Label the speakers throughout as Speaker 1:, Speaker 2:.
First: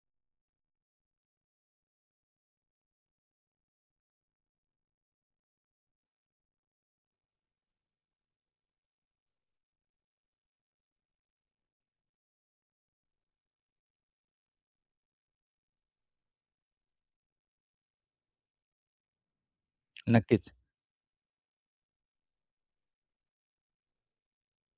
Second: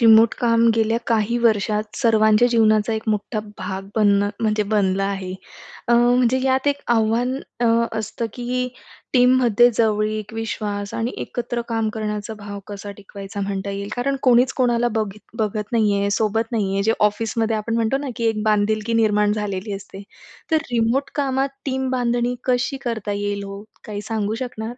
Speaker 1: Remote काम गेल्या काही वर्षात सर्वांच्या जीवनाचा एक मोठा भाग बनणं म्हणजे बनला आहे. म्हणजे यात एक आव्हान अ, असतं की टीममध्ये जवळीक, विश्वास आणि एकत्र काम करण्याचा भाव कसा टिकवायचा म्हणता येईल. कारण कोणीच कोणाला बघत नाहीये, सोबत नाहीये. जे ऑफिसमध्ये आपण म्हणतो ना, की एक बांधिलकी निर्माण झालेली असते.
Speaker 2: नक्कीच.
Speaker 1: तर रिमोट कामात टीम बांधणी कशी करता येईल हो? काही सांगू शकणार?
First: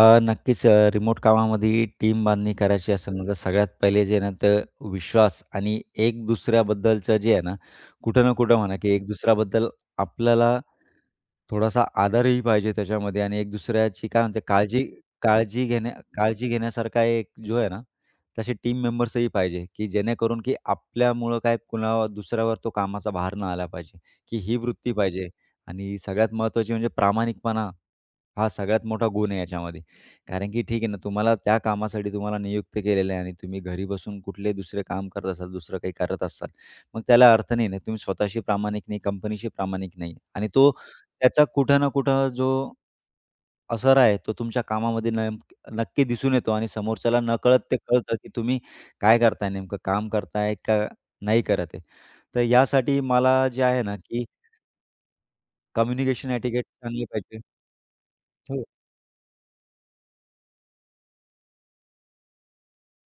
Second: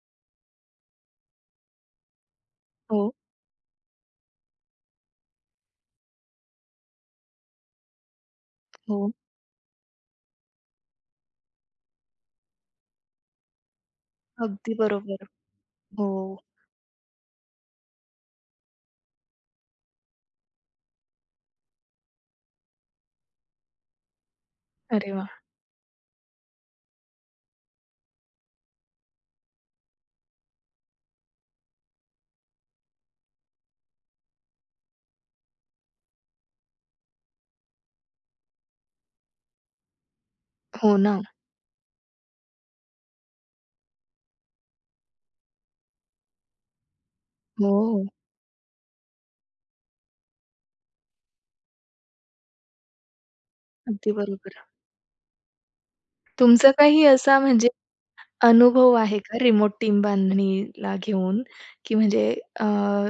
Speaker 2: रिमोट कामामध्ये टीम बांधणी करायची
Speaker 1: हो,
Speaker 2: असेल ना, तर सगळ्यात पहिले जे आहे ना, तर विश्वास आणि एक दुसऱ्याबद्दलचं जे आहे ना, कुठं ना कुठं म्हणा, की एक
Speaker 1: हो.
Speaker 2: दुसऱ्याबद्दल आपल्याला थोडासा आदरही पाहिजे त्याच्यामध्ये आणि एक दुसऱ्याची काय म्हणते
Speaker 1: अगदी
Speaker 2: काळजी
Speaker 1: बरोबर.
Speaker 2: काळजी घेण्या
Speaker 1: हो.
Speaker 2: काळजी घेण्यासारखा एक जो आहे ना, तसे टीम मेंबर्सही पाहिजे, की जेणेकरून की आपल्यामुळं काय कुणावर दुसऱ्यावर तो कामाचा भार न आला पाहिजे, की ही वृत्ती
Speaker 1: अरे वाह!
Speaker 2: पाहिजे आणि सगळ्यात महत्त्वाची म्हणजे प्रामाणिकपणा हा सगळ्यात मोठा गुण आहे याच्यामध्ये. कारण की ठीक आहे ना, तुम्हाला त्या कामासाठी तुम्हाला नियुक्त केलेलं आहे आणि तुम्ही घरी बसून कुठलेही दुसरे काम करत असाल, दुसरं काही करत असाल, मग त्याला अर्थ नाही ना. तुम्ही स्वतःशी प्रामाणिक नाही, कंपनीशी प्रामाणिक नाही आणि तो
Speaker 1: हो ना.
Speaker 2: त्याचा कुठं ना कुठं जो असर आहे, तो तुमच्या कामामध्ये नक्की दिसून येतो आणि समोरच्याला नकळत ते
Speaker 1: हो.
Speaker 2: कळतं, की तुम्ही काय करताय नेमकं, काम करताय का नाही करत आहे. तर यासाठी मला जे आहे ना,
Speaker 1: अगदी
Speaker 2: की
Speaker 1: बरोबर.
Speaker 2: कम्युनिकेशन एटिकेट
Speaker 1: तुमचा काही
Speaker 2: चांगली
Speaker 1: असा
Speaker 2: पाहिजे.
Speaker 1: म्हणजे
Speaker 2: हो,
Speaker 1: अनुभव आहे का रिमोट टीम बांधणीला घेऊन? की म्हणजे अ,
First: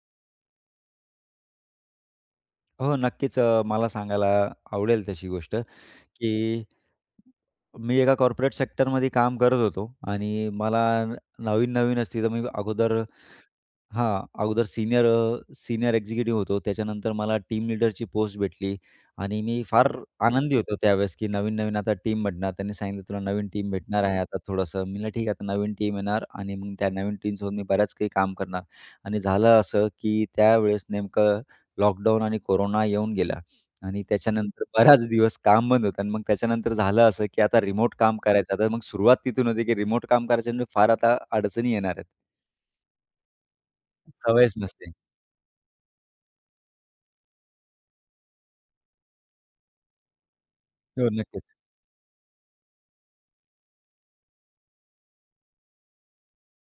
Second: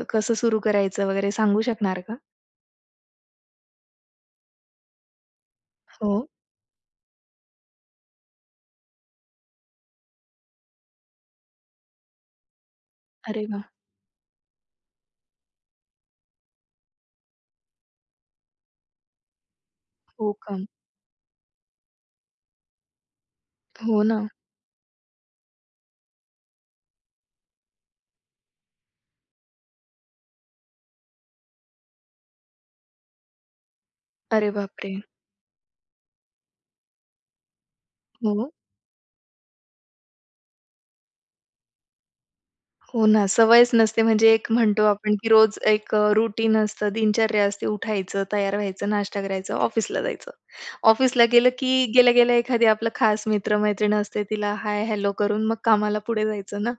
Speaker 1: कसं सुरू करायचं वगैरे सांगू शकणार का?
Speaker 2: हो, नक्कीच, मला सांगायला आवडेल तशी गोष्ट,
Speaker 1: हो.
Speaker 2: की मी एका कॉर्पोरेट सेक्टरमध्ये काम करत होतो आणि मला न नवीन-नवीनच तिथं मी अगोदर
Speaker 1: अरे वाह!
Speaker 2: हां, अगोदर सीनियर एक्झिक्युटिव्ह होतो. त्याच्यानंतर मला टीम लीडरची पोस्ट भेटली आणि मी फार
Speaker 1: हो
Speaker 2: आनंदी
Speaker 1: का?
Speaker 2: होतो त्यावेळेस, की नवीन-नवीन आता टीम बनणार. त्यांनी सांगितलं, "तुला नवीन टीम
Speaker 1: हो
Speaker 2: भेटणार आहे
Speaker 1: ना.
Speaker 2: आता थोडंसं." मी म्हटलं, "ठीक आहे, आता नवीन टीम येणार आणि मग त्या नवीन टीमसोबत मी बऱ्याच काही काम करणार." आणि झालं असं, की त्यावेळेस नेमकं लॉकडाऊन आणि कोरोना येऊन गेला आणि
Speaker 1: अरे
Speaker 2: त्याच्यानंतर
Speaker 1: बापरे!
Speaker 2: बराच दिवस काम बंद होतं आणि मग त्याच्यानंतर झालं असं, की आता रिमोट काम
Speaker 1: हो.
Speaker 2: करायचं. आता मग सुरुवात तिथून होती, की रिमोट काम करायचं म्हणजे फार आता अडचणी येणार आहेत.
Speaker 1: हो ना. सवयच नसते म्हणजे एक
Speaker 2: सवयच
Speaker 1: म्हणतो
Speaker 2: नसते.
Speaker 1: आपण की रोज एक रूटीन असतं, दिनचर्या असते. उठायचं, तयार व्हायचं, नाश्ता करायचं, ऑफिसला जायचं.
Speaker 2: हो,
Speaker 1: ऑफिसला
Speaker 2: नक्कीच.
Speaker 1: गेलं की गेल्या-गेल्या एखादी आपला खास मित्र-मैत्रीण असते, तिला हाय, हॅलो करून मग कामाला पुढे जायचं ना?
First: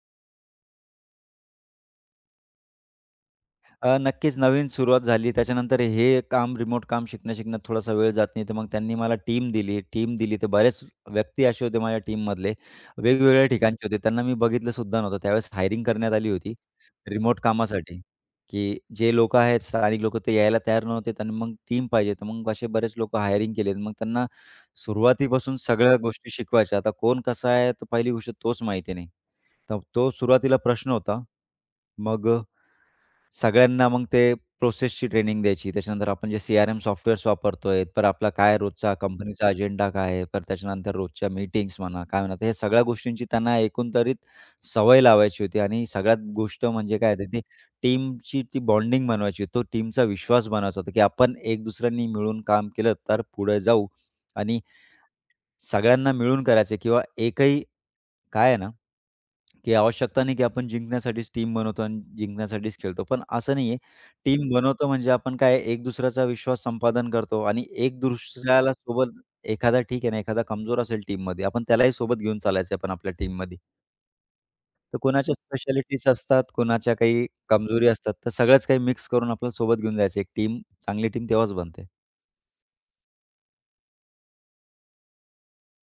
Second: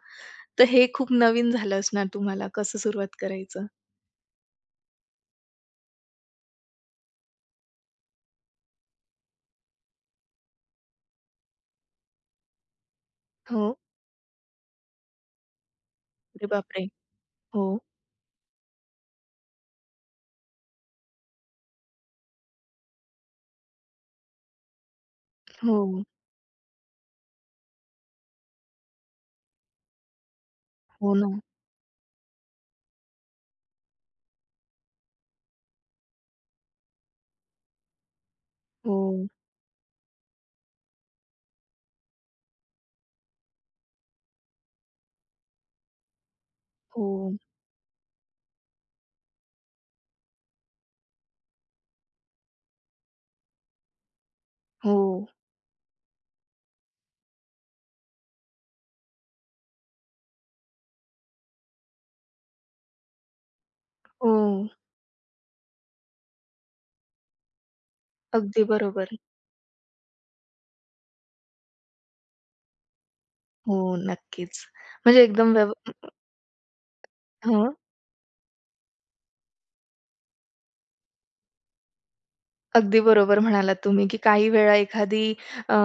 Speaker 1: तर हे खूप नवीन झालं असणार तुम्हाला कसं सुरुवात करायचं?
Speaker 2: नक्कीच नवीन सुरुवात झाली. त्याच्यानंतर हे काम, रिमोट काम शिकण्या-शिकण्यात थोडासा वेळ जात नाही. तर मग त्यांनी मला टीम दिली. टीम दिली तर बरेच व्यक्ती असे होते माझ्या टीममधले, वेगवेगळ्या
Speaker 1: हो.
Speaker 2: ठिकाणचे होते. त्यांना मी बघितलं सुद्धा नव्हतं. त्यावेळेस हायरिंग करण्यात आली
Speaker 1: अरे
Speaker 2: होती
Speaker 1: बापरे!
Speaker 2: रिमोट
Speaker 1: हो,
Speaker 2: कामासाठी, की जे लोकं आहेत स्थानिक लोकं ते यायला तयार नव्हते. तर मग टीम पाहिजे. तर मग असे बरेच लोकं हायरिंग केले. मग त्यांना सुरुवातीपासून सगळ्या
Speaker 1: हो,
Speaker 2: गोष्टी शिकवायच्या. आता कोण कसा आहे, तर पहिली गोष्ट तोच माहिती नाही. तर तो सुरुवातीला प्रश्न
Speaker 1: हो
Speaker 2: होता.
Speaker 1: ना.
Speaker 2: मग सगळ्यांना मग ते प्रोसेसची ट्रेनिंग द्यायची. त्याच्यानंतर आपण जे सी-आर-एम सॉफ्टवेअर्स वापरतोय, तर आपला काय रोजचा
Speaker 1: हो,
Speaker 2: कंपनीचा अजेंडा काय आहे? तर त्याच्यानंतर रोजच्या मीटिंग्स म्हणा, काय म्हणा, तर हे सगळ्या गोष्टींची त्यांना एकंदरीत सवय लावायची होती आणि सगळ्यात गोष्ट म्हणजे
Speaker 1: हो,
Speaker 2: काय आहे ती टीमची ती बॉन्डिंग बनवायची होती. तो टीमचा विश्वास बनवायचा होता, की आपण एक दुसऱ्यांनी मिळून काम केलं तर पुढे जाऊ आणि
Speaker 1: हो,
Speaker 2: सगळ्यांना मिळून करायचं किंवा एकही काय आहे ना, की आवश्यकता नाही की आपण जिंकण्यासाठीच टीम बनवतो आणि जिंकण्यासाठीच खेळतो. पण असं नाहीये.
Speaker 1: हो.
Speaker 2: टीम बनवतो म्हणजे आपण काय एक दुसऱ्याचा विश्वास संपादन करतो आणि एक
Speaker 1: अगदी
Speaker 2: दुसऱ्याला
Speaker 1: बरोबर.
Speaker 2: सोबत एखादा ठीक आहे ना, एखादा कमजोर असेल टीममध्ये, आपण त्यालाही सोबत घेऊन चालायचं आहे आपण आपल्या टीममध्ये.
Speaker 1: हो, नक्कीच.
Speaker 2: तर
Speaker 1: म्हणजे
Speaker 2: कोणाच्या
Speaker 1: एकदम व्यव
Speaker 2: स्पेशालिटीज असतात, कोणाच्या काही
Speaker 1: हो.
Speaker 2: कमजोरी असतात, तर सगळ्याच काही मिक्स करून आपल्याला सोबत घेऊन जायचं. एक टीम चांगली टीम तेव्हाच बनते.
Speaker 1: अगदी बरोबर म्हणालात तुम्ही, की काही वेळा एखादी अ,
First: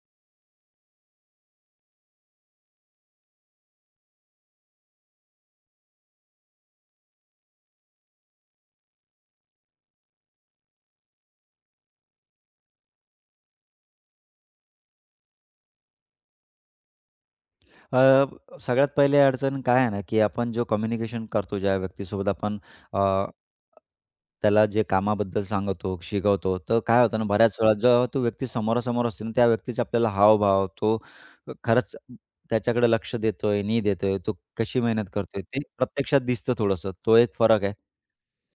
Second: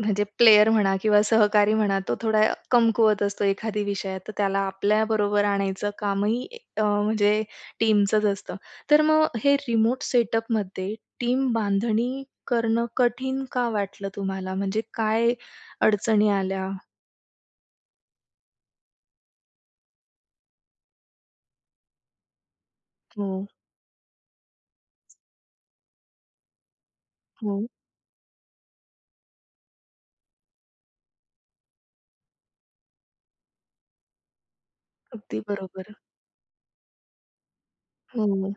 Speaker 1: म्हणजे प्लेयर म्हणा किंवा सहकारी म्हणा, तो थोडा कमकुवत असतो एखादी विषयात, तर त्याला आपल्याबरोबर आणायचं कामही म्हणजे टीमचंच असतं. तर मग हे रिमोट सेटअपमध्ये टीम बांधणी करणं कठीण का वाटलं तुम्हाला? म्हणजे काय अडचणी आल्या?
Speaker 2: अ, सगळ्यात पहिली अडचण काय आहे ना, की आपण जो कम्युनिकेशन करतो ज्या व्यक्तीसोबत आपण अ,
Speaker 1: हो,
Speaker 2: त्याला जे कामाबद्दल सांगतो, शिकवतो, तर काय होतं ना, बऱ्याच
Speaker 1: हो.
Speaker 2: वेळा जेव्हा तो व्यक्ती समोरासमोर असते ना, त्या व्यक्तीचा आपल्याला हावभाव, तो खरंच त्याच्याकडे लक्ष देतोय, नाही देतोय, तो कशी मेहनत
Speaker 1: अगदी
Speaker 2: करतोय, ते
Speaker 1: बरोबर.
Speaker 2: प्रत्यक्षात दिसतं थोडंसं. तो एक फरक आहे.
Speaker 1: हो,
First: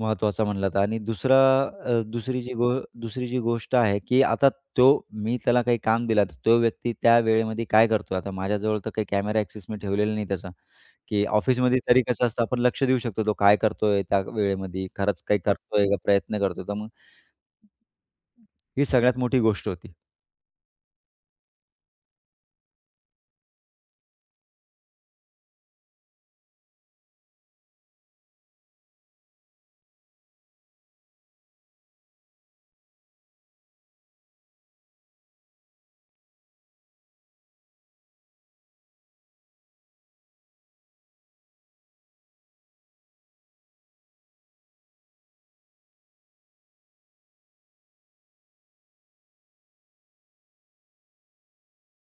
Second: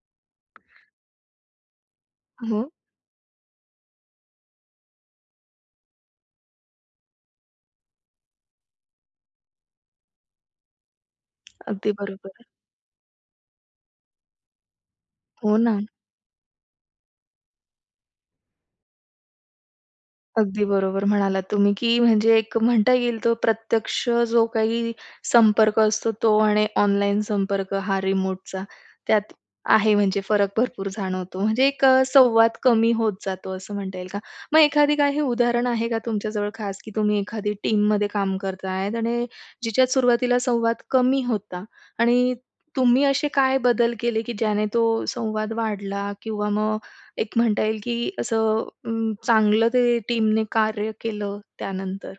Speaker 2: महत्त्वाचा म्हणला तर आणि दुसरा अ, दुसरी जी
Speaker 1: हो.
Speaker 2: गो दुसरी जी गोष्ट आहे, की आता तो मी त्याला काही काम दिलं, तर तो व्यक्ती त्या वेळेमध्ये काय करतो आता माझ्याजवळ तर काही कॅमेरा ॲक्सेस मी ठेवलेला नाही त्याचा, की ऑफिसमध्ये
Speaker 1: अगदी
Speaker 2: तरी कसं असतं
Speaker 1: बरोबर.
Speaker 2: आपण लक्ष देऊ शकतो, तो काय करतोय त्या वेळेमध्ये, खरंच काही
Speaker 1: हो ना.
Speaker 2: करतोय का, प्रयत्न करतोय. तर मग ही सगळ्यात मोठी गोष्ट होती.
Speaker 1: अगदी बरोबर म्हणालात तुम्ही, की म्हणजे एक म्हणता येईल तो प्रत्यक्ष जो काही संपर्क असतो तो आणि ऑनलाईन संपर्क हा रिमोटचा, त्यात आहे म्हणजे फरक भरपूर जाणवतो. म्हणजे एक संवाद कमी होत जातो असं म्हणता येईल का? मग एखादी काही उदाहरण आहे का तुमच्याजवळ खास, की तुम्ही एखादी टीममध्ये काम करतायत आणि जिच्यात सुरुवातीला संवाद कमी होता आणि तुम्ही असे काय बदल केले, की ज्याने तो संवाद वाढला किंवा मग एक म्हणता येईल, की असं चांगलं ते टीमने कार्य केलं त्यानंतर.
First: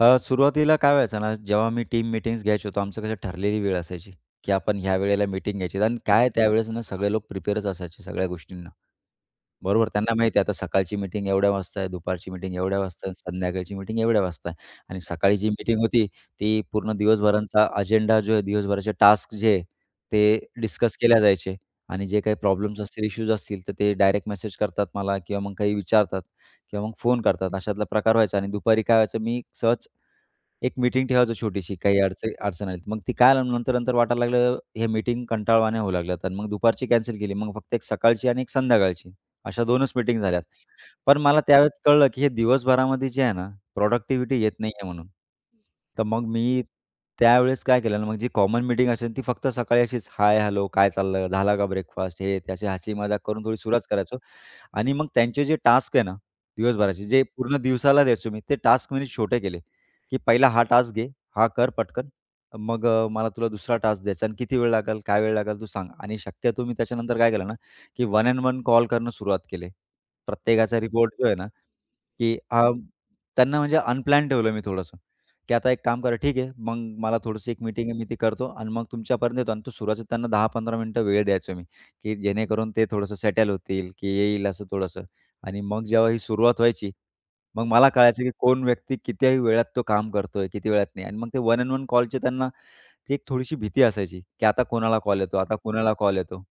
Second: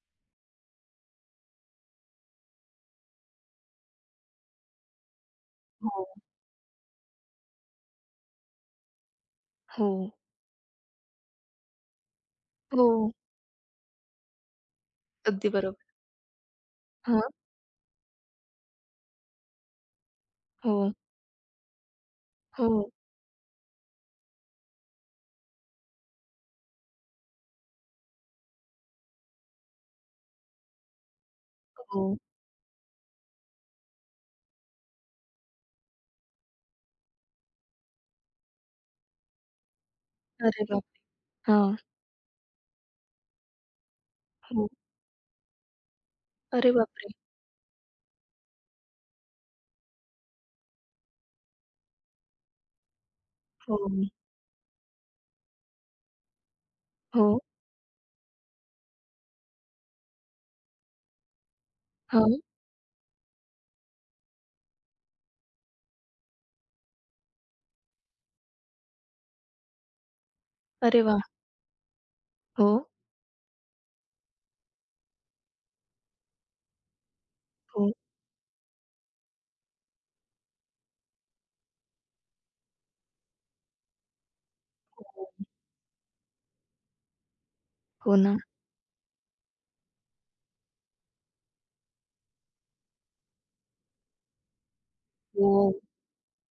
Speaker 2: सुरुवातीला काय व्हायचं ना, जेव्हा मी टीम मीटिंग्स घ्यायचो, तर आमचं कसं ठरलेली वेळ असायची, की आपण ह्या वेळेला मीटिंग घ्यायची आणि
Speaker 1: हो.
Speaker 2: काय त्यावेळेस ना सगळे लोक प्रिपेअरच असायचे सगळ्या गोष्टींना.
Speaker 1: हो,
Speaker 2: बरोबर, त्यांना माहिती आहे आता सकाळची मीटिंग एवढ्या वाजता आहे, दुपारची मीटिंग एवढ्या वाजता
Speaker 1: हो,
Speaker 2: आहे, संध्याकाळची मीटिंग एवढ्या वाजता आहे. आणि सकाळी
Speaker 1: अगदी
Speaker 2: जी मीटिंग
Speaker 1: बरोबर.
Speaker 2: होती, ती पूर्ण
Speaker 1: हां,
Speaker 2: दिवसभरांचा अजेंडा जो आहे, दिवसभराचे टास्क जे आहे, ते
Speaker 1: हो,
Speaker 2: डिस्कस केल्या जायचे. आणि जे काही प्रॉब्लेम्स
Speaker 1: हो,
Speaker 2: असतील, इश्यूज असतील, तर ते डायरेक्ट मेसेज करतात मला किंवा मग काही विचारतात किंवा मग फोन करतात. अशातला प्रकार व्हायचा आणि दुपारी काय व्हायचं, मी सहज एक मीटिंग ठेवायचो छोटीशी, काही
Speaker 1: हो.
Speaker 2: अडचण अडचण आली. तर. मग ती काय नंतर-नंतर वाटायला लागलं, हे मीटिंग कंटाळवाण्या होऊ लागल्यात आणि मग दुपारची कॅन्सल केली. मग फक्त एक सकाळची आणि एक संध्याकाळची अशा 2च मीटिंग झाल्यात.
Speaker 1: अरे बाप!
Speaker 2: पण मला
Speaker 1: हां,
Speaker 2: त्यावेळेस कळलं, की हे दिवसभरामध्ये जे आहे ना, प्रॉडक्टिव्हिटी येत
Speaker 1: हो.
Speaker 2: नाहीये म्हणून. तर मग मी
Speaker 1: अरे बापरे!
Speaker 2: त्यावेळेस काय केलं ना, मग जी कॉमन मीटिंग असेल ती फक्त सकाळी अशीच हाय, हॅलो, काय चाललं, झाला का ब्रेकफास्ट, हे ते हसी मजाक करून थोडी
Speaker 1: हो,
Speaker 2: सुरुवात करायचो. आणि मग त्यांचे जे टास्क आहे ना, दिवसभराचे जे
Speaker 1: हो,
Speaker 2: पूर्ण दिवसाला द्यायचो मी, ते टास्क मी छोटे केले, की "पहिला हा टास्क घे, हा कर पटकन,
Speaker 1: हां.
Speaker 2: मग मला तुला दुसरा टास्क द्यायचा आणि किती वेळ लागेल, काय वेळ लागेल तू सांग." आणि शक्यतो मी त्याच्यानंतर काय केलं ना, की वन अँड वन कॉल करणं सुरुवात केले. प्रत्येकाचा
Speaker 1: अरे
Speaker 2: रिपोर्ट
Speaker 1: वाह!
Speaker 2: जो आहे ना की
Speaker 1: हो,
Speaker 2: त्यांना म्हणजे अनप्लॅन ठेवलं मी थोडंसं, की आता एक काम करा ठीक आहे. मग मला थोडीशी एक मीटिंग
Speaker 1: हो,
Speaker 2: आहे मी ती करतो आणि मग तुमच्यापर्यंत येतो आणि तो सुरुवातीत त्यांना 10-15 मिनिटं वेळ द्यायचो मी, की जेणेकरून ते थोडंसं सेटल होतील, की येईल असं थोडंसं
Speaker 1: हो,
Speaker 2: आणि मग जेव्हा ही सुरुवात व्हायची, मग मला
Speaker 1: हो
Speaker 2: कळायचं की
Speaker 1: ना.
Speaker 2: कोण व्यक्ती किती वेळात तो काम करतोय, किती वेळात नाही आणि मग ते वन अँड वन कॉलची त्यांना ती एक थोडीशी भीती असायची, की आता कोणाला कॉल येतो, आता
Speaker 1: हो.
Speaker 2: कोणाला कॉल येतो.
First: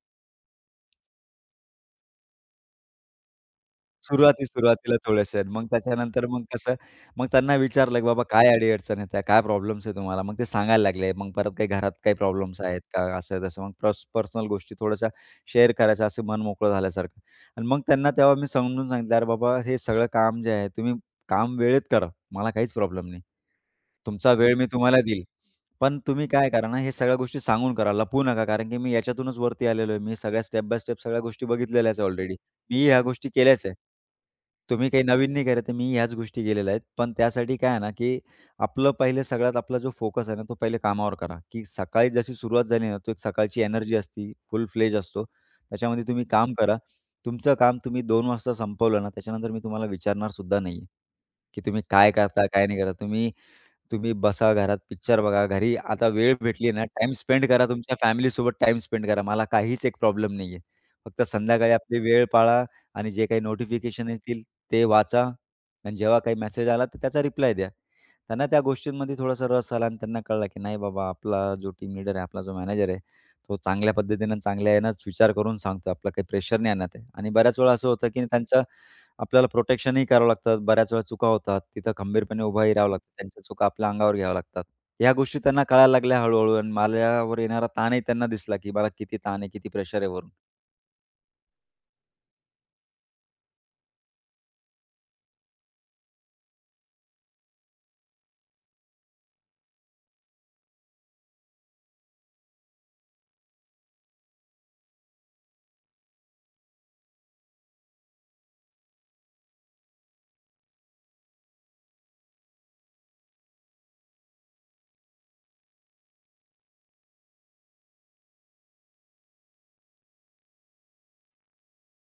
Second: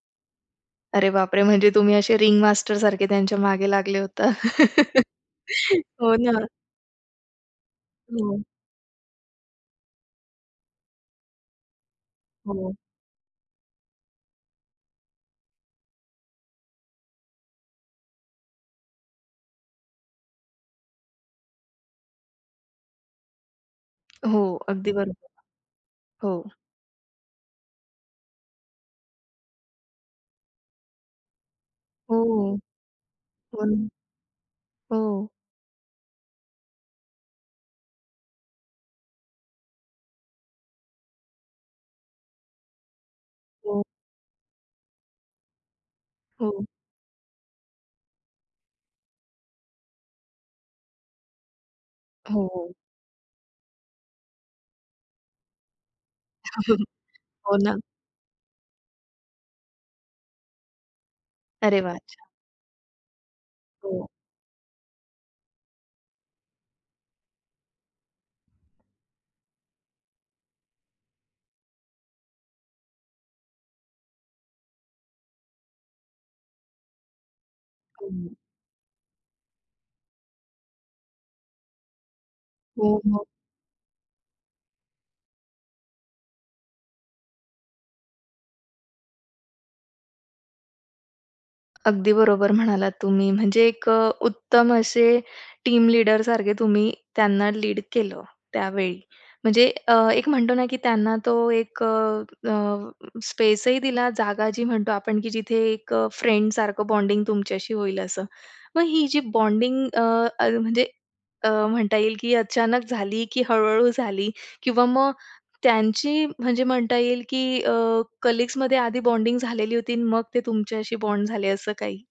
Speaker 1: अरे बापरे! म्हणजे तुम्ही असे रिंग मास्टर सारखे त्यांच्या मागे लागले होता.
Speaker 2: सुरुवातीला थोड्याशा आहेत. मग
Speaker 1: हो
Speaker 2: त्याच्यानंतर मग
Speaker 1: ना.
Speaker 2: कसं, मग त्यांना विचारलं, की "बाबा
Speaker 1: हो,
Speaker 2: काय अडी-अडचण आहे त्या? काय प्रॉब्लेम्स आहे तुम्हाला?" मग ते सांगायला लागले. मग परत काही घरात काही प्रॉब्लेम्स
Speaker 1: हो,
Speaker 2: आहेत का? असं आहे तसं मग पर्सनल गोष्टी थोड्याशा शेअर करायच्या, असं मन मोकळं झाल्यासारखं. आणि मग त्यांना तेव्हा मी समजून सांगितलं, "अरे बाबा, हे सगळं काम जे आहे, तुम्ही काम वेळेत करा. मला काहीच प्रॉब्लेम नाही. तुमचा
Speaker 1: हो,
Speaker 2: वेळ मी
Speaker 1: अगदी
Speaker 2: तुम्हाला देईल.
Speaker 1: बरोबर.
Speaker 2: पण तुम्ही
Speaker 1: हो,
Speaker 2: काय करा ना, हे सगळ्या गोष्टी सांगून करा, लपवू नका. कारण की मी याच्यातूनच वरती आलेलो आहे. मी सगळ्या स्टेप बाय स्टेप सगळ्या गोष्टी बघितलेल्याच आहे
Speaker 1: हो,
Speaker 2: ऑलरेडी." मी ह्या गोष्टी
Speaker 1: हो,
Speaker 2: केल्याच आहे.
Speaker 1: ना.
Speaker 2: तुम्ही काही
Speaker 1: हो,
Speaker 2: नवीन नाही करत आहे. मी ह्याच गोष्टी केलेल्या आहेत. पण त्यासाठी काय आहे ना, की आपलं पहिले सगळ्यात आपला जो फोकस आहे ना, तो पहिले कामावर करा, की सकाळी जशी सुरुवात झाली ना, तो एक सकाळची
Speaker 1: हो,
Speaker 2: एनर्जी असती, फुल फ्लेज असतो. त्याच्यामध्ये तुम्ही काम करा. तुमचं काम तुम्ही 2:00 वाजता संपवलं ना, त्याच्यानंतर मी तुम्हाला विचारणार सुद्धा नाहीये, की तुम्ही काय
Speaker 1: हो,
Speaker 2: करता, काय
Speaker 1: हो.
Speaker 2: नाही करता. तुम्ही तुम्ही बसा घरात, पिक्चर बघा. घरी आता वेळ भेटली ना, टाईम स्पेंड
Speaker 1: हो
Speaker 2: करा
Speaker 1: ना.
Speaker 2: तुमच्या फॅमिलीसोबत टाईम स्पेंड करा. मला काहीच एक प्रॉब्लेम नाहीये. फक्त संध्याकाळी
Speaker 1: अरे वाह!
Speaker 2: आपली वेळ
Speaker 1: छान.
Speaker 2: पाळा आणि जे काही
Speaker 1: हो.
Speaker 2: नोटिफिकेशन येतील ते वाचा आणि जेव्हा काही मेसेज आला तर त्याचा रिप्लाय द्या. त्यांना त्या गोष्टींमध्ये थोडासा रस आला आणि त्यांना कळलं, की नाही बाबा आपला जो टीम लीडर आहे, आपला जो मॅनेजर आहे, तो चांगल्या पद्धतीनं चांगल्या आहे विचार करून सांगतो. आपला काही प्रेशर नाही आणत आहे आणि बऱ्याच वेळा असं होतं, की
Speaker 1: हं.
Speaker 2: त्यांचा आपल्याला प्रोटेक्शनही करावं लागतं. बऱ्याच वेळा चुका होतात. तिथं खंबीरपणे उभाही राहावं
Speaker 1: हो,
Speaker 2: लागतं.
Speaker 1: हो.
Speaker 2: त्यांच्या चुका आपल्या अंगावर घ्याव्या लागतात. ह्या गोष्टी त्यांना कळायला लागल्या हळू-हळू आणि माझ्यावर येणारा ताणही त्यांना दिसला, की मला किती ताण आहे, किती प्रेशर आहे वरून.
Speaker 1: अगदी बरोबर म्हणालात तुम्ही. म्हणजे एक उत्तम असे टीम लीडर सारखे तुम्ही त्यांना लीड केलं त्यावेळी. म्हणजे एक म्हणतो ना, की त्यांना तो एक अ, अ, स्पेसही दिला, जागा जी म्हणतो आपण, की जिथे एक फ्रेंड सारखं बॉन्डिंग तुमच्याशी होईल असं. मग ही जी बॉन्डिंग अ, अ, म्हणजे म्हणता येईल, की अचानक झाली, की हळू-हळू झाली किंवा मग त्यांची म्हणजे म्हणता येईल, की कलीग्समध्ये आधी बॉन्डिंग झालेली होती आणि मग ते तुमच्याशी बॉन्ड झाले असं काही?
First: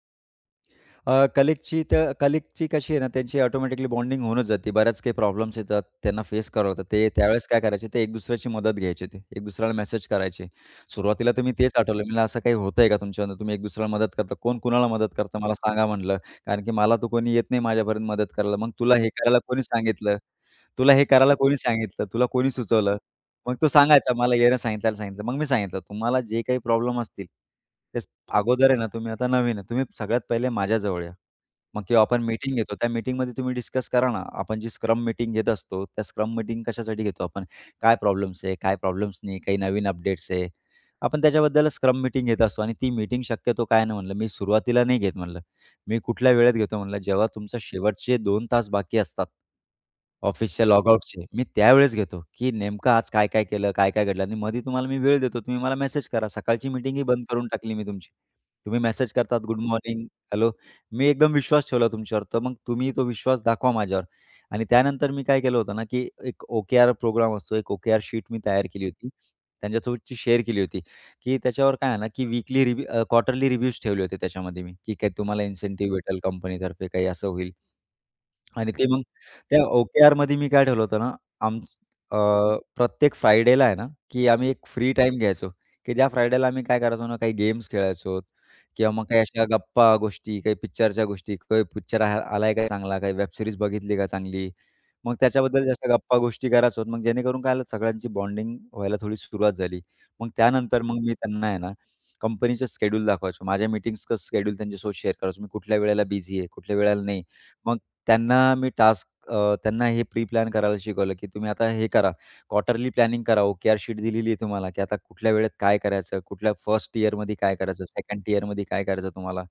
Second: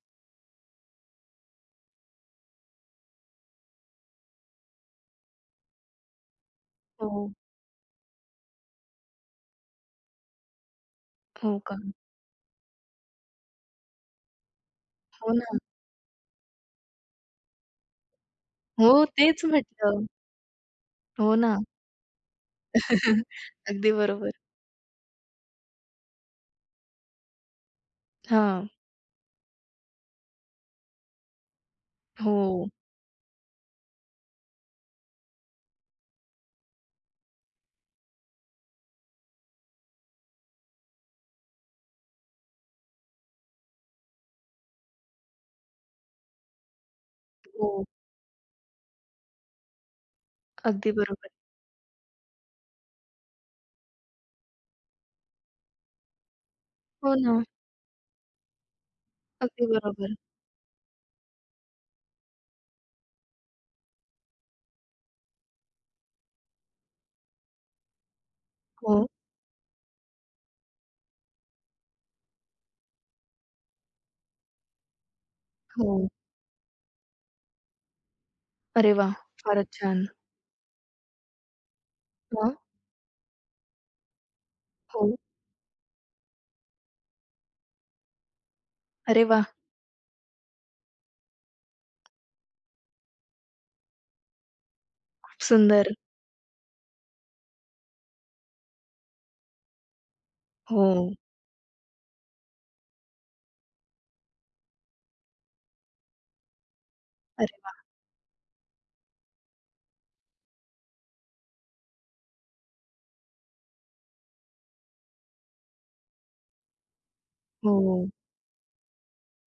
Speaker 2: अ, कलीगची तर कलीगची कशी आहे ना, त्यांची ऑटोमॅटिकली बॉन्डिंग होऊनच जाते. बऱ्याच काही प्रॉब्लेम्स येतात, त्यांना फेस करावं लागतं. ते
Speaker 1: हो.
Speaker 2: त्यावेळेस काय करायचे, ते एक दुसऱ्याची मदत घ्यायचे ते. एक दुसऱ्याला मेसेज करायचे. सुरुवातीला तर मी
Speaker 1: हो
Speaker 2: तेच
Speaker 1: का?
Speaker 2: आठवलं. मी "असं काही होतंय का तुमच्याकडनं? तुम्ही एक दुसऱ्याला मदत करता. कोण कुणाला मदत
Speaker 1: हो
Speaker 2: करता मला
Speaker 1: ना.
Speaker 2: सांगा" म्हटलं. कारण की मला तर कोणी येत नाही माझ्यापर्यंत मदत करायला. मग
Speaker 1: हो,
Speaker 2: तुला हे करायला
Speaker 1: तेच
Speaker 2: कोणी
Speaker 1: म्हटलं.
Speaker 2: सांगितलं? तुला हे
Speaker 1: हो
Speaker 2: करायला
Speaker 1: ना.
Speaker 2: कोणी सांगितलं? तुला कोणी सुचवलं? मग तो
Speaker 1: अगदी
Speaker 2: सांगायचा,
Speaker 1: बरोबर.
Speaker 2: मला याने सांगितलं, सांगितलं. मग मी सांगितलं, "तुम्हाला जे काही प्रॉब्लेम असतील, ते
Speaker 1: हां.
Speaker 2: अगोदर आहे ना, तुम्ही आता नवीन आहे. तुम्ही सगळ्यात पहिले माझ्याजवळ या. मग किंवा आपण मीटिंग
Speaker 1: हो,
Speaker 2: घेतो, त्या मीटिंगमध्ये तुम्ही डिस्कस करा ना. आपण जी स्क्रम मीटिंग घेत असतो, त्या स्क्रम मीटिंग कशासाठी घेतो आपण? काय प्रॉब्लेम्स आहे, काय प्रॉब्लेम्स नाही, काही नवीन अपडेट्स आहे. आपण त्याच्याबद्दल स्क्रम मीटिंग घेत असतो आणि ती मीटिंग शक्यतो काय नाही म्हणलं, मी सुरुवातीला नाही घेत म्हणलं. मी कुठल्या वेळेत घेतो म्हणलं, जेव्हा तुमचा
Speaker 1: हो.
Speaker 2: शेवटचे 2 तास बाकी असतात, ऑफिसच्या
Speaker 1: अगदी
Speaker 2: लॉगआउटचे.
Speaker 1: बरोबर.
Speaker 2: मी त्यावेळेस घेतो, की नेमकं आज काय-काय केलं, काय-काय घडलं आणि मध्ये तुम्हाला मी वेळ देतो. तुम्ही मला मेसेज करा. सकाळची मीटिंगही
Speaker 1: हो
Speaker 2: बंद
Speaker 1: ना.
Speaker 2: करून टाकली मी तुमची. तुम्ही मेसेज करतात, "गुड
Speaker 1: अगदी
Speaker 2: मॉर्निंग,
Speaker 1: बरोबर.
Speaker 2: हॅलो." मी एकदम विश्वास ठेवला तुमच्यावर. तर मग तुम्ही तो विश्वास दाखवा माझ्यावर आणि त्यानंतर मी काय केलं होतं ना, की एक ओ प्रोग्राम असतो, एक ओ शीट मी तयार केली
Speaker 1: हो,
Speaker 2: होती. त्यांच्यासोबतची शेअर केली होती, की त्याच्यावर काय आहे ना, की वीकली रिव्ह्यू क्वार्टरली रिव्ह्यूज ठेवले होते त्याच्यामध्ये मी, की काही तुम्हाला इन्सेंटिव्ह
Speaker 1: हो.
Speaker 2: भेटेल कंपनीतर्फे, काही असं होईल. आणि ते
Speaker 1: अरे
Speaker 2: मग
Speaker 1: वाह!
Speaker 2: त्या
Speaker 1: फारच छान.
Speaker 2: OKRमध्ये मी काय ठेवलं होतं ना, आम अ,
Speaker 1: हां.
Speaker 2: प्रत्येक फ्रायडेला आहे ना, की आम्ही एक फ्री
Speaker 1: हो.
Speaker 2: टाईम घ्यायचो, की ज्या फ्रायडेला आम्ही काय करायचो ना, काही गेम्स खेळायचो किंवा मग काही
Speaker 1: अरे वाह!
Speaker 2: अशा गप्पा गोष्टी, काही पिक्चरच्या गोष्टी, काही पिक्चर आलाय का चांगला, काही वेब सीरीज बघितली का चांगली. मग
Speaker 1: खूप
Speaker 2: त्याच्याबद्दल अशा
Speaker 1: सुंदर.
Speaker 2: गप्पा गोष्टी करायचो. मग जेणेकरून काय झालं सगळ्यांची बॉन्डिंग व्हायला थोडी सुरुवात झाली. मग त्यानंतर
Speaker 1: हो.
Speaker 2: मग मी त्यांना आहे ना, कंपनीचं शेड्यूल दाखवायचो. माझ्या मीटिंग्सचं शेड्यूल त्यांच्यासोबत शेअर करायचो. मी कुठल्या वेळेला बिझी आहे, कुठल्या वेळेला नाही.
Speaker 1: अरे
Speaker 2: मग
Speaker 1: वाह!
Speaker 2: त्यांना मी टास्क अ, त्यांना हे प्री प्लॅन करायला शिकवलं, की तुम्ही आता हे करा. क्वार्टरली प्लॅनिंग करा. ओकेआर शीट दिलेली आहे तुम्हाला, की आता कुठल्या वेळेत काय करायचं, कुठल्या फर्स्ट इयरमध्ये काय करायचं,
Speaker 1: हो.
Speaker 2: सेकंड इयरमध्ये काय करायचं तुम्हाला,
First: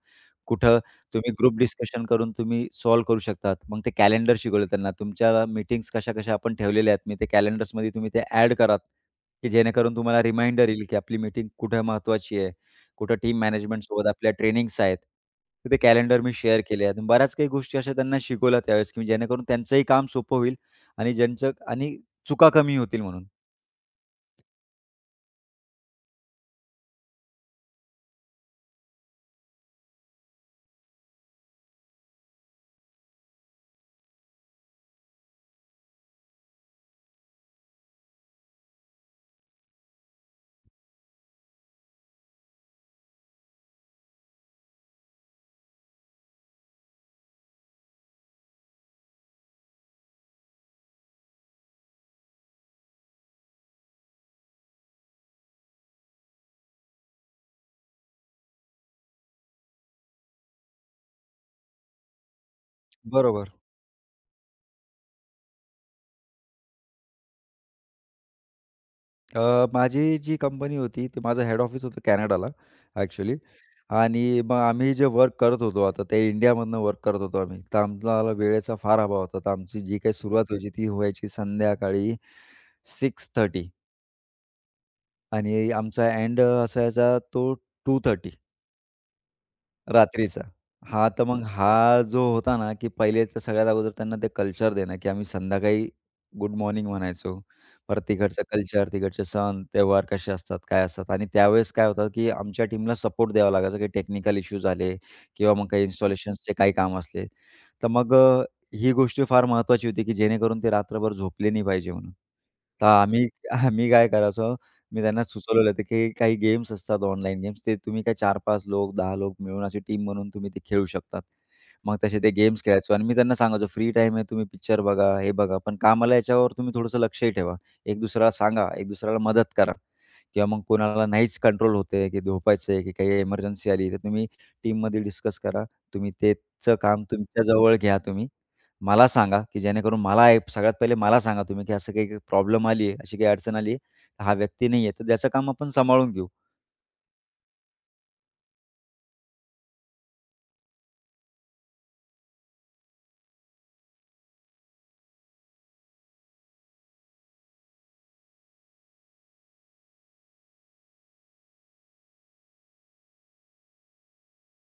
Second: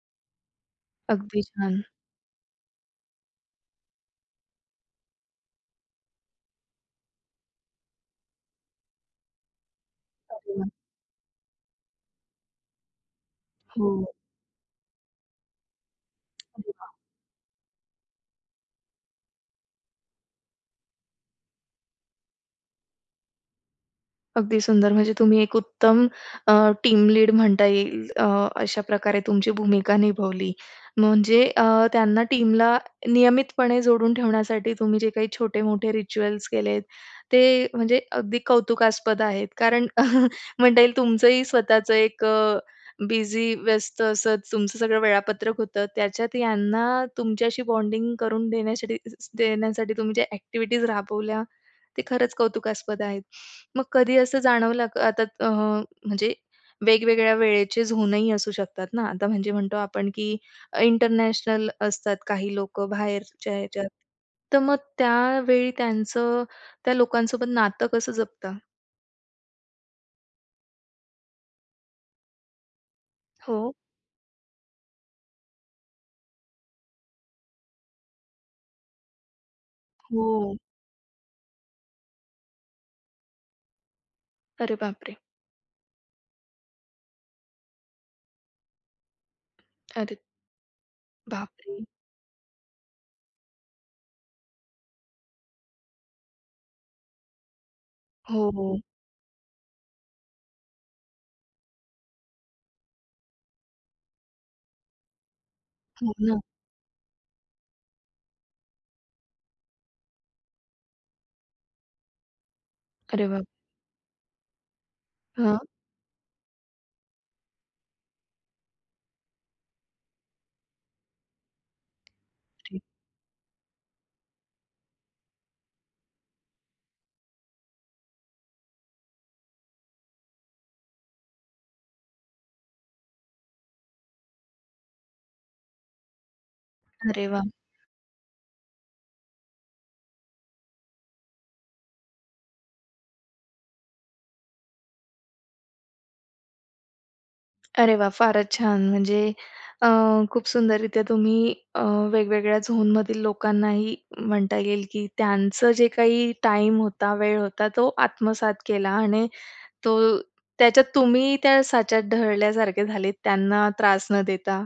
Speaker 2: कुठं तुम्ही
Speaker 1: अगदी
Speaker 2: ग्रुप
Speaker 1: छान.
Speaker 2: डिस्कशन करून तुम्ही सॉल्व्ह करू शकतात. मग ते कॅलेंडर शिकवलं त्यांना. तुमच्या मीटिंग्स कशा-कशा आपण ठेवलेल्या आहेत. मी ते कॅलेंडर्समध्ये तुम्ही ते ॲड करा, की जेणेकरून तुम्हाला
Speaker 1: अरे वाह!
Speaker 2: रिमाइंडर येईल, की आपली मीटिंग कुठे महत्त्वाची आहे. कुठं टीम मॅनेजमेंट
Speaker 1: हो.
Speaker 2: सोबत आपल्या ट्रेनिंग्स आहेत. तर ते कॅलेंडर मी शेअर
Speaker 1: अरे
Speaker 2: केले
Speaker 1: वाह!
Speaker 2: आहेत. बऱ्याच काही गोष्टी अशा त्यांना शिकवल्या त्यावेळेस, की जेणेकरून त्यांचंही काम सोपं होईल आणि ज्यांचं आणि चुका कमी होतील म्हणून.
Speaker 1: अगदी सुंदर. म्हणजे तुम्ही एक उत्तम टीम लीड म्हणता येईल. अशा प्रकारे तुमची भूमिका निभावली. म्हणजे त्यांना टीमला नियमितपणे जोडून ठेवण्यासाठी तुम्ही जे काही छोटे-मोठे रिच्युअल्स केलेत, ते म्हणजे अगदी कौतुकास्पद आहेत. कारण म्हणता येईल तुमचंही स्वतःचं एक बिझी, व्यस्त असं तुमचं सगळं वेळापत्रक होतं. त्याच्यात यांना तुमच्याशी बॉन्डिंग करून देण्यासाठी देण्यासाठी तुम्ही ज्या ॲक्टिव्हिटीज राबवल्या ते खरंच कौतुकास्पद आहेत. मग कधी असं जाणवलं का आता म्हणजे वेगवेगळ्या वेळेचे झोनही असू शकतात ना. आता म्हणजे म्हणतो आपण की इंटरनॅशनल असतात काही लोक
Speaker 2: बरोबर.
Speaker 1: बाहेरच्या ह्याच्यात. तर मग त्यावेळी त्यांचं त्या लोकांसोबत नातं कसं जपता?
Speaker 2: अ, माझी जी कंपनी होती, ते माझं हेड ऑफिस होतं कॅनडाला ॲक्चुअली
Speaker 1: हो.
Speaker 2: आणि मग आम्ही जे वर्क करत होतो आता ते इंडियामधनं वर्क करत होतो आम्ही. तर आम्हाला वेळेचा फार अभाव होता. तर आमची जी काही सुरुवात
Speaker 1: हो.
Speaker 2: व्हायची ती व्हायची संध्याकाळी 6:30
Speaker 1: अरे बापरे!
Speaker 2: आणि आमचा एंड असायचा तो 2:30.
Speaker 1: अरे
Speaker 2: रात्रीचा. हां, तर मग हा
Speaker 1: बापरे!
Speaker 2: जो होता ना, की पहिले तर सगळ्यात अगोदर त्यांना ते कल्चर देणं, की आम्ही संध्याकाळी गुड मॉर्निंग म्हणायचो. परत तिकडचं
Speaker 1: हो, हो.
Speaker 2: कल्चर, तिकडचे सण, त्योहार कसे असतात, काय असतात आणि त्यावेळेस काय होतं, की आमच्या टीमला सपोर्ट द्यावा लागायचा. काही टेक्निकल इश्यूज आले किंवा मग काही
Speaker 1: हो ना.
Speaker 2: इन्स्टॉलेशन्सचे काही काम असले, तर मग ही गोष्ट फार महत्त्वाची होती, की जेणेकरून ते रात्रभर झोपले नाही पाहिजे म्हणून. तर
Speaker 1: अरे
Speaker 2: आम्ही
Speaker 1: बाप
Speaker 2: आम्ही काय करायचो, मी त्यांना
Speaker 1: हां.
Speaker 2: सुचवलेलं होतं, की काही गेम्स असतात ऑनलाईन गेम्स, ते तुम्ही काय 4-5 लोक, 10 लोक मिळून अशी टीम बनवून तुम्ही ते खेळू शकतात. मग तसे ते गेम्स
Speaker 1: अरे
Speaker 2: खेळायचो आणि मी त्यांना सांगायचो, "फ्री टाईम आहे, तुम्ही पिक्चर बघा, हे बघा, पण कामाला याच्यावर तुम्ही थोडंसं लक्षही ठेवा. एक दुसऱ्याला सांगा, एक दुसऱ्याला मदत करा." किंवा मग कोणाला नाहीच कंट्रोल होत की झोपायचं आहे, की काही इमर्जन्सी आली, तर तुम्ही टीममध्ये डिस्कस करा, तुम्ही ते चं काम
Speaker 1: अरे
Speaker 2: तुमच्या
Speaker 1: वाह!
Speaker 2: जवळ घ्या तुम्ही. मला सांगा, की जेणेकरून मला एक सगळ्यात पहिले मला सांगा तुम्ही, की असं काही प्रॉब्लेम आली आहे, अशी काही अडचण आली आहे. हा व्यक्ती नाहीये, तर त्याचं काम आपण सांभाळून घेऊ.
Speaker 1: अरे वाह! फारच छान. म्हणजे अ, खूप सुंदररीत्या तुम्ही वेगवेगळ्या झोनमधील लोकांनाही म्हणता येईल, की त्यांचं जे काही टाइम होता, वेळ होता, तो आत्मसात केला आणि तो त्याच्यात तुम्ही त्या साच्यात ढळल्यासारखे झाले, त्यांना त्रास न देता.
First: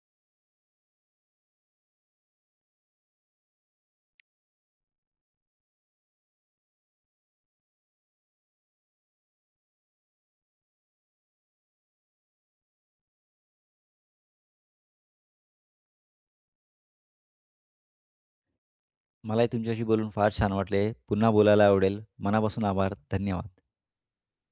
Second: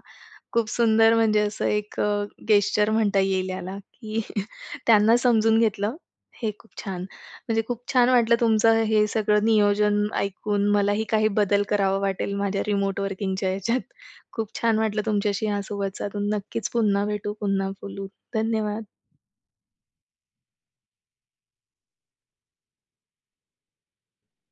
Speaker 1: खूप सुंदर म्हणजे असं एक गेस्चर म्हणता येईल याला, की त्यांना समजून घेतलं. हे खूप छान. म्हणजे खूप छान वाटलं तुमचं हे सगळं नियोजन ऐकून. मलाही काही बदल करावा वाटेल माझ्या रिमोट वर्किंगच्या ह्याच्यात. खूप छान वाटलं तुमच्याशी ह्या संवाद साधून. नक्कीच पुन्हा भेटू, पुन्हा बोलू. धन्यवाद.
Speaker 2: मलाही तुमच्याशी बोलून फार छान वाटले. पुन्हा बोलायला आवडेल. मनापासून आभार. धन्यवाद.